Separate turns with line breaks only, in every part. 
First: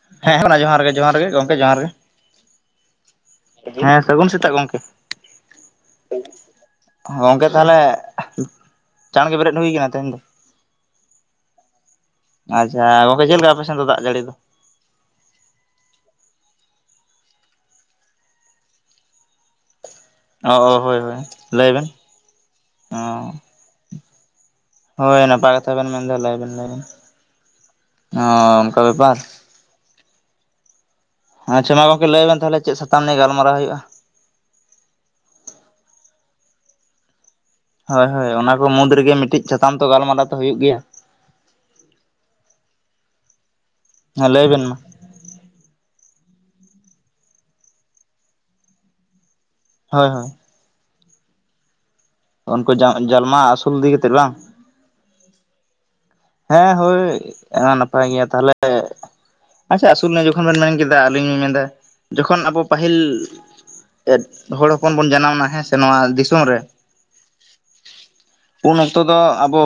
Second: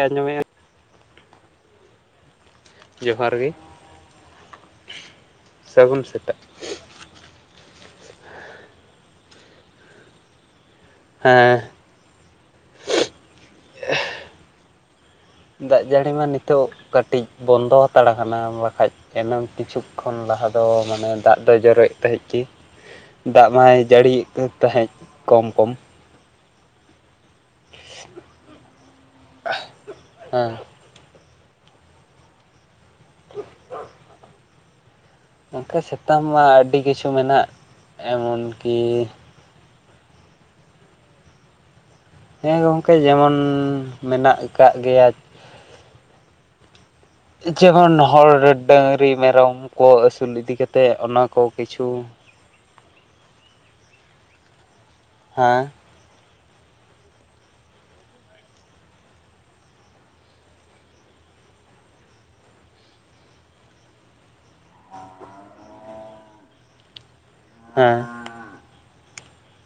ᱟᱸᱡᱚᱢᱮᱫᱼᱟ
ᱦᱮᱸ ᱡᱚᱦᱟᱨ ᱜᱮ ᱡᱚᱦᱟᱨ ᱜᱮ ᱜᱚᱢᱠᱮ ᱡᱚᱦᱟᱨ ᱜᱮ
ᱡᱚᱦᱟᱨ ᱜᱮ
ᱦᱮᱸ ᱥᱟᱹᱜᱩᱱ ᱥᱮᱛᱟᱜ ᱜᱚᱝᱠᱮ
ᱥᱟᱹᱜᱩᱱ ᱥᱮᱛᱟᱜ
ᱜᱚᱝᱠᱮ ᱛᱟᱦᱚᱞᱮ ᱪᱟᱸᱬ ᱜᱮ ᱵᱮᱨᱮᱫ ᱦᱩᱭ ᱟᱠᱟᱱᱟ ᱛᱮᱸᱦᱮᱧ ᱫᱚ
ᱦᱮᱸ
ᱟᱪᱪᱷᱟ ᱜᱚᱝᱠᱮ ᱪᱮᱫ ᱞᱮᱠᱟ ᱟᱯᱮᱥᱮᱱ ᱫᱚ ᱫᱟᱜ ᱡᱟᱹᱲᱤ ᱫᱚ
ᱫᱟᱜ ᱡᱟᱹᱲᱤ ᱢᱟ ᱱᱤᱛᱚᱜ ᱠᱟᱹᱴᱤᱡ ᱵᱚᱱᱫᱚ ᱦᱟᱛᱟᱲ ᱟᱠᱟᱱᱟ ᱵᱟᱠᱷᱟᱡ ᱮᱱᱟᱝ ᱠᱤᱪᱷᱩ ᱠᱷᱚᱱ ᱞᱟᱦᱟ
ᱚ
ᱫᱚ
ᱦᱳᱭ
ᱢᱟᱱᱮ
ᱦᱳᱭ
ᱫᱟᱜ ᱫᱚ
ᱞᱟᱹᱭ ᱵᱮᱱ
ᱡᱚᱨᱚᱭᱼᱮᱫ ᱛᱟᱦᱮᱸᱜ ᱜᱮ
ᱚ
ᱫᱟᱜ ᱢᱟᱭ ᱡᱟᱹᱲᱤᱭᱼᱮᱫ ᱛᱟᱦᱮᱸᱫ
ᱦᱳᱭ
ᱠᱚᱢ
ᱱᱟᱯᱟᱭ
ᱠᱚᱢ
ᱠᱟᱛᱷᱟ ᱵᱮᱱ ᱞᱟᱹᱭ ᱵᱤᱱ [unintelligible] ᱚ ᱚᱱᱠᱟ ᱵᱮᱯᱟᱨ
ᱦᱮᱸ
ᱟᱪᱪᱷᱟ ᱢᱟ ᱜᱚᱝᱠᱮ ᱞᱟᱹᱭ ᱵᱮᱱ ᱛᱟᱦᱚᱞᱮ ᱪᱮᱫ ᱥᱟᱛᱟᱢ ᱱᱤᱭᱮ ᱜᱟᱞᱢᱟᱨᱟᱣ ᱦᱩᱭᱩᱜᱼᱟ
ᱜᱚᱝᱠᱮ ᱥᱮᱛᱟᱢ ᱢᱟ ᱟᱹᱰᱤ ᱠᱤᱪᱷᱩ ᱢᱮᱱᱟᱜ
ᱦᱳᱭ ᱦᱳᱭ ᱚᱱᱟ
ᱮᱢᱚᱱ
ᱠᱚ
ᱠᱤ
ᱢᱩᱫᱽ ᱨᱮᱜᱮ ᱢᱤᱫᱴᱮᱡ ᱥᱟᱛᱟᱢ ᱛᱚ ᱜᱟᱞᱢᱟᱨᱟᱣ ᱛᱚ ᱦᱩᱭᱩᱜ ᱜᱮᱭᱟ
ᱦᱮᱸ ᱜᱚᱝᱠᱮ ᱡᱮᱢᱚᱱ
ᱦᱮᱸ
ᱢᱮᱱᱟᱜ
ᱞᱟᱹᱭ ᱵᱮᱱ
ᱟᱠᱟᱫ
ᱢᱟ
ᱜᱮᱭᱟ ᱡᱮᱢᱚᱱ ᱦᱚᱲ, ᱰᱟᱹᱝᱨᱤ ᱢᱮᱨᱚᱢ ᱠᱚ
ᱦᱳᱭ ᱦᱳᱭ
ᱟᱹᱥᱩᱞ ᱤᱫᱤ ᱠᱟᱛᱮᱫ ᱚᱱᱟ ᱠᱚ ᱠᱤᱪᱷᱩ
ᱩᱱᱠᱩ ᱡᱟᱞᱢᱟ ᱟᱹᱥᱩᱞ ᱤᱫᱤ ᱠᱟᱛᱮᱫ ᱵᱟᱝ
ᱦᱮᱸ
ᱦᱮᱸ ᱦᱳᱭ ᱱᱟᱯᱟᱭ ᱜᱮᱭᱟ ᱛᱟᱦᱚᱞᱮ ᱟᱪᱪᱷᱟ ᱟᱹᱥᱩᱞ ᱟᱱ ᱡᱚᱠᱷᱚᱱ ᱵᱮᱱ ᱢᱮᱱ ᱠᱮᱫᱟ ᱟᱹᱞᱤᱧ ᱞᱤᱧ ᱢᱮᱱ ᱠᱮᱫᱟ ᱡᱚᱠᱷᱚᱱ ᱟᱵᱚ ᱯᱟᱹᱦᱤᱞ ᱦᱚᱲ ᱦᱚᱯᱚᱱ ᱵᱚᱱ ᱡᱟᱱᱟᱢ ᱮᱱᱟ ᱦᱮᱸ ᱥᱮ ᱱᱚᱣᱟ ᱫᱤᱥᱚᱢ ᱨᱮ
ᱦᱮᱸ
ᱩᱱ ᱚᱠᱛᱚ ᱫᱚ ᱟᱵᱚ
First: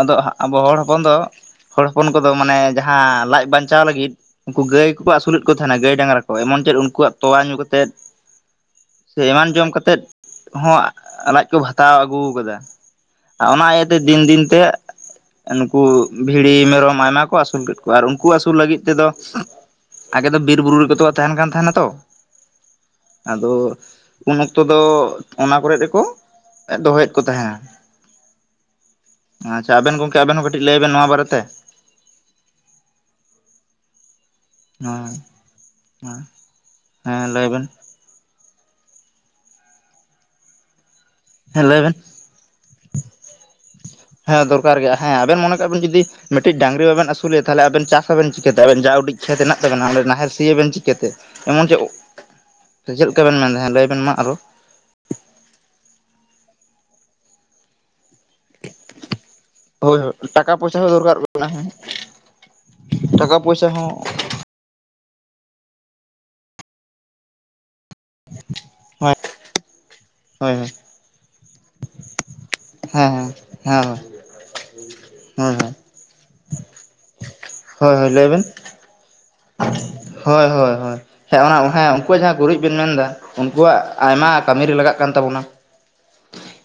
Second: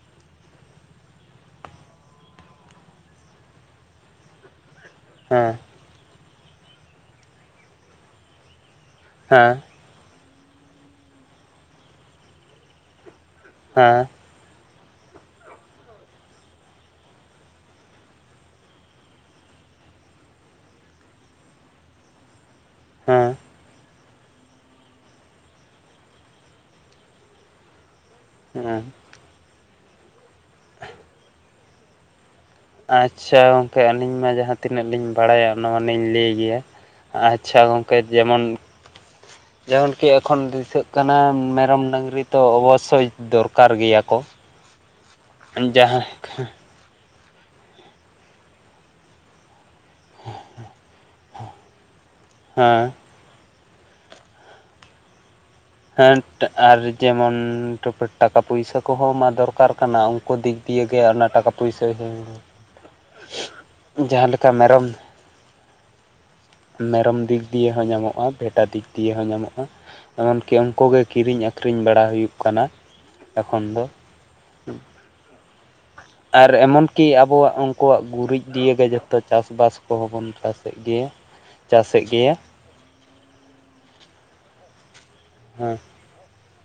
ᱟᱫᱚ ᱟᱵᱚ ᱦᱚᱲ ᱦᱚᱯᱚᱱ ᱫᱚ ᱦᱚᱲ ᱦᱚᱯᱚᱱ ᱠᱚᱫᱚ ᱢᱟᱱᱮ ᱡᱟᱦᱟᱸ ᱞᱟᱡ ᱵᱟᱧᱪᱟᱣ ᱞᱟᱹᱜᱤᱫ ᱩᱱᱠᱩ ᱜᱟᱹᱭ ᱠᱚᱠᱚ ᱟᱹᱥᱩᱞᱮᱫ
ᱦᱮᱸ
ᱠᱚ ᱛᱟᱦᱮᱱᱟ ᱜᱟᱹᱭ ᱰᱟᱝᱨᱟ ᱠᱚ ᱮᱢᱚᱱ ᱪᱮᱫ ᱩᱱᱠᱩᱣᱼᱟᱜ ᱛᱳᱣᱟ ᱧᱩ ᱠᱟᱛᱮᱫ ᱥᱮ ᱮᱢᱟᱱ
ᱦᱮᱸ
ᱡᱚᱢ ᱠᱟᱛᱮᱫ ᱦᱚᱸ ᱞᱟᱡ ᱠᱚ ᱵᱷᱟᱛᱟᱣ ᱟᱹᱜᱩ ᱟᱠᱟᱫᱟ ᱟᱨ ᱚᱱᱟ ᱤᱭᱟᱹ ᱛᱮ
ᱦᱮᱸ
ᱫᱤᱱ ᱫᱤᱱ ᱛᱮ ᱱᱩᱠᱩ ᱵᱷᱤᱲᱤ ᱢᱮᱨᱚᱢ ᱟᱭᱢᱟ ᱠᱚ ᱟᱹᱥᱩᱞ ᱠᱮᱫ ᱠᱚᱣᱟ ᱟᱨ ᱩᱱᱠᱩ ᱟᱹᱥᱩᱞ ᱞᱟᱹᱜᱤᱫ ᱛᱮᱫᱚ ᱟᱜᱮ ᱫᱚ ᱵᱤᱨ ᱵᱩᱨᱩ ᱨᱮᱛᱚ ᱠᱚ ᱛᱟᱦᱮᱱ ᱠᱟᱱ ᱛᱟᱦᱮᱱᱟ ᱛᱚ
ᱦᱮᱸ
ᱟᱫᱚ ᱩᱱ ᱚᱠᱛᱚ ᱫᱚ ᱚᱱᱟ ᱠᱚᱨᱮᱜ ᱨᱮᱠᱚ ᱫᱚᱦᱚᱭᱮᱫ ᱠᱚ ᱛᱟᱦᱮᱸᱱᱟ
ᱦᱮᱸ
ᱟᱪᱪᱷᱟ ᱟᱵᱮᱱ ᱜᱚᱝᱠᱮ ᱟᱵᱮᱱ ᱦᱚᱸ ᱠᱟᱹᱴᱤᱡ ᱞᱟᱹᱭ ᱵᱮᱱ ᱱᱚᱣᱟ ᱵᱟᱨᱮᱛᱮ
ᱟᱪᱪᱷᱟ ᱜᱚᱝᱠᱮ ᱟᱹᱞᱤᱧ ᱢᱟ ᱡᱟᱦᱟᱸ ᱛᱤᱱᱟᱹᱜ ᱞᱤᱧ ᱵᱟᱲᱟᱭᱟ ᱚᱱᱟ ᱢᱟᱞᱤᱧ ᱞᱟᱹᱭ ᱜᱮᱭᱟ
ᱦᱮᱸ ᱞᱟᱹᱭ
ᱟᱪᱪᱷᱟ
ᱵᱮᱱ
ᱜᱚᱝᱠᱮ ᱛᱚ ᱡᱮᱢᱚᱱ ᱡᱮᱢᱚᱱ ᱠᱤ ᱮᱠᱷᱚᱱ ᱫᱤᱥᱟᱹᱜ ᱠᱟᱱᱟ
ᱦᱮᱸ ᱞᱟᱹᱭ
ᱢᱮᱨᱚᱢ
ᱵᱮᱱ
ᱰᱟᱹᱝᱨᱤ ᱛᱚ ᱚᱵᱚᱥᱥᱳᱭ ᱫᱚᱨᱠᱟᱨ ᱜᱮᱭᱟ ᱠᱚ
ᱦᱮᱸ ᱫᱚᱨᱠᱟᱨ ᱜᱮ ᱦᱮᱸ ᱟᱵᱮᱱ ᱢᱚᱱᱮ ᱠᱟᱜ ᱵᱮᱱ
ᱡᱟᱦᱟᱸ
ᱡᱩᱫᱤ ᱢᱤᱫᱴᱤᱡ ᱰᱟᱝᱨᱤ ᱵᱟᱵᱮᱱ ᱟᱹᱥᱩᱞ ᱮᱭᱟ ᱛᱟᱦᱞᱮ ᱟᱵᱮᱱ ᱪᱟᱥ ᱟᱵᱮᱱ ᱪᱤᱠᱟᱹᱛᱮ ᱟᱵᱮᱱ ᱡᱟ ᱩᱰᱤᱡ ᱠᱷᱮᱛ ᱦᱮᱸᱱᱟᱜ ᱛᱟᱵᱮᱱᱟ ᱱᱟᱦᱮᱞ ᱥᱤᱭᱟᱵᱮᱱ ᱪᱤᱠᱟᱹᱛᱮ ᱮᱢᱚᱱ ᱪᱮᱫ
ᱦᱮᱸ
ᱪᱮᱫ ᱞᱮᱠᱟ ᱵᱮᱱ ᱢᱚᱱᱮᱭᱟ ᱞᱟᱹᱭᱵᱱ ᱢᱟ ᱟᱨᱚ
ᱦᱮᱸᱱᱴ ᱟᱨ ᱡᱮᱢᱚᱱ ᱴᱩᱯ ᱴᱟᱠᱟ ᱯᱩᱭᱥᱟᱹ ᱠᱚᱦᱚᱸ ᱢᱟ ᱫᱚᱨᱠᱟᱨ
ᱦᱳᱭ
ᱠᱟᱱᱟ
ᱦᱳᱭ
ᱩᱱᱠᱩ
ᱴᱟᱠᱟ
ᱫᱤᱠ
ᱯᱚᱭᱥᱟ
ᱫᱤᱭᱮ
ᱦᱚᱸ
ᱜᱮ
ᱫᱚᱨᱠᱟᱨ
ᱚᱱᱟ
ᱠᱟᱱᱟ
ᱴᱟᱠᱟ
ᱦᱮᱸ
ᱯᱩᱭᱥᱟᱹ
ᱴᱟᱠᱟ ᱯᱚᱭᱥᱟ ᱦᱚᱸ
ᱡᱟᱦᱟᱸ ᱞᱮᱠᱟ ᱢᱮᱨᱚᱢ ᱢᱮᱨᱚᱢ ᱫᱤᱠ ᱫᱤᱭᱮ ᱦᱚᱸ ᱧᱟᱢᱚᱜᱼᱟ ᱵᱷᱮᱰᱟ ᱫᱤᱠ ᱫᱤᱭᱮ
ᱦᱳᱭ
ᱦᱚᱸ ᱧᱟᱢᱚᱜᱼᱟ
ᱦᱳᱭ
ᱮᱢᱚᱱᱠᱤ
ᱦᱳᱭ
ᱩᱱᱠᱩ ᱜᱮ ᱠᱤᱨᱤᱧ ᱟᱹᱠᱷᱨᱤᱧ ᱟᱹᱠᱷᱨᱤᱧ ᱵᱟᱲᱟ ᱦᱩᱭᱩᱜ ᱠᱟᱱᱟ
ᱦᱮᱸ
ᱮᱠᱷᱚᱱ
ᱦᱮᱸ ᱦᱮᱸ
ᱫᱚ
ᱦᱳᱭ ᱦᱳᱭ
ᱟᱨ ᱮᱢᱚᱱ ᱠᱤ ᱟᱵᱚᱣᱼᱟᱜ
ᱦᱳᱭ
ᱩᱱᱠᱩᱣᱼᱟᱜ
ᱦᱳᱭ ᱞᱟᱹᱭ ᱵᱮᱱ
ᱜᱩᱨᱤᱡ ᱫᱤᱭᱮ ᱜᱮ ᱡᱚᱠᱷᱚᱱ ᱛᱚ ᱪᱟᱥ ᱵᱟᱥ ᱠᱚᱦᱚᱸ ᱵᱚᱱ
ᱦᱳᱭ
ᱪᱟᱥ
ᱦᱳᱭ
ᱮᱜ
ᱦᱳᱭ
ᱜᱮᱭᱟ
ᱦᱮᱸ ᱚᱱᱟ
ᱪᱟᱥ
ᱦᱮᱸ
ᱮᱜ
ᱩᱱᱠᱩᱣᱟᱜ
ᱜᱮᱭᱟ
ᱡᱟᱦᱟᱸ ᱜᱩᱨᱤᱡ ᱵᱮᱱ ᱢᱮᱱ ᱫᱟ, ᱩᱱᱠᱩᱣᱟᱜ ᱟᱭᱢᱟ ᱠᱟᱹᱢᱤ ᱨᱮ ᱞᱟᱜᱟᱜ ᱠᱟᱱ ᱛᱟᱵᱚᱱᱟ᱾
ᱦᱮᱸ᱾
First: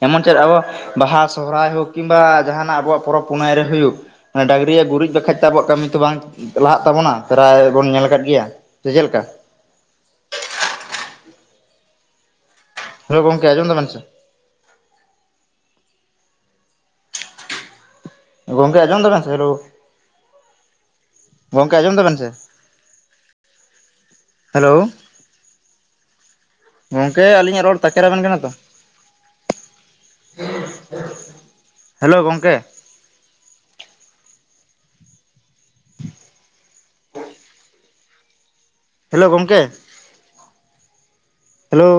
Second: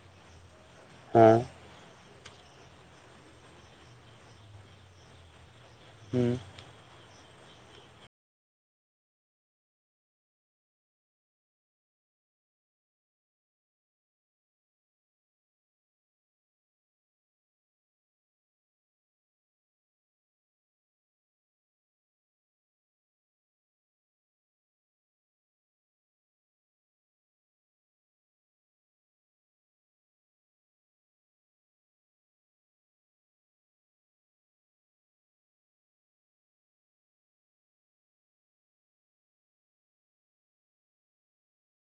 ᱮᱢᱚᱱ ᱪᱮᱫ ᱟᱵᱚ, ᱵᱟᱦᱟ
ᱦᱮᱸ
ᱥᱚᱦᱚᱨᱟᱭ ᱦᱳᱠ ᱠᱤᱝᱵᱟ ᱡᱟᱦᱟᱱᱟᱜ ᱟᱵᱚᱣᱟᱜ ᱯᱚᱨᱚᱵᱽ ᱯᱩᱱᱟᱹᱭ ᱨᱮ ᱦᱩᱭᱩᱜ, ᱰᱟᱝᱨᱟᱜ ᱜᱩᱨᱤᱡ ᱵᱟᱠᱷᱟᱡ ᱫᱚ ᱟᱵᱚᱣᱟᱜ ᱠᱟᱹᱢᱤ ᱛᱚ ᱵᱟᱝ
ᱦᱩᱸ
ᱞᱟᱦᱟᱜ ᱛᱟᱵᱚᱱᱟ ᱯᱨᱟᱭ ᱵᱚᱱ ᱧᱮᱞ ᱟᱠᱟᱫ ᱜᱮᱭᱟ, ᱥᱮ ᱪᱮᱫ ᱞᱮᱠᱟ? ᱦᱚᱭ ᱜᱚᱝᱠᱮ ᱟᱸᱡᱚᱢ ᱫᱟᱵᱮᱱ ᱥᱮ? ᱜᱚᱢᱠᱮ ᱟᱸᱡᱚᱢ ᱫᱟᱵᱤᱱ ᱥᱮ ᱦᱮᱞᱳ ᱜᱚᱝᱠᱮ ᱟᱸᱡᱚᱢ ᱫᱟᱵᱮᱱ ᱥᱮ? ᱦᱮᱞᱳ᱾ ᱜᱚᱝᱠᱮ ᱟᱹᱞᱤᱧᱟᱜ ᱨᱚᱲ ᱛᱟᱠᱮᱨ ᱟᱵᱮᱱ ᱠᱟᱱᱟ ᱛᱚ? [unintelligible] ᱦᱮᱞᱳ ᱜᱚᱝᱠᱮ᱾ [unintelligible] ᱦᱮᱞᱳ ᱜᱚᱢᱠᱮ ᱦᱮᱞᱳ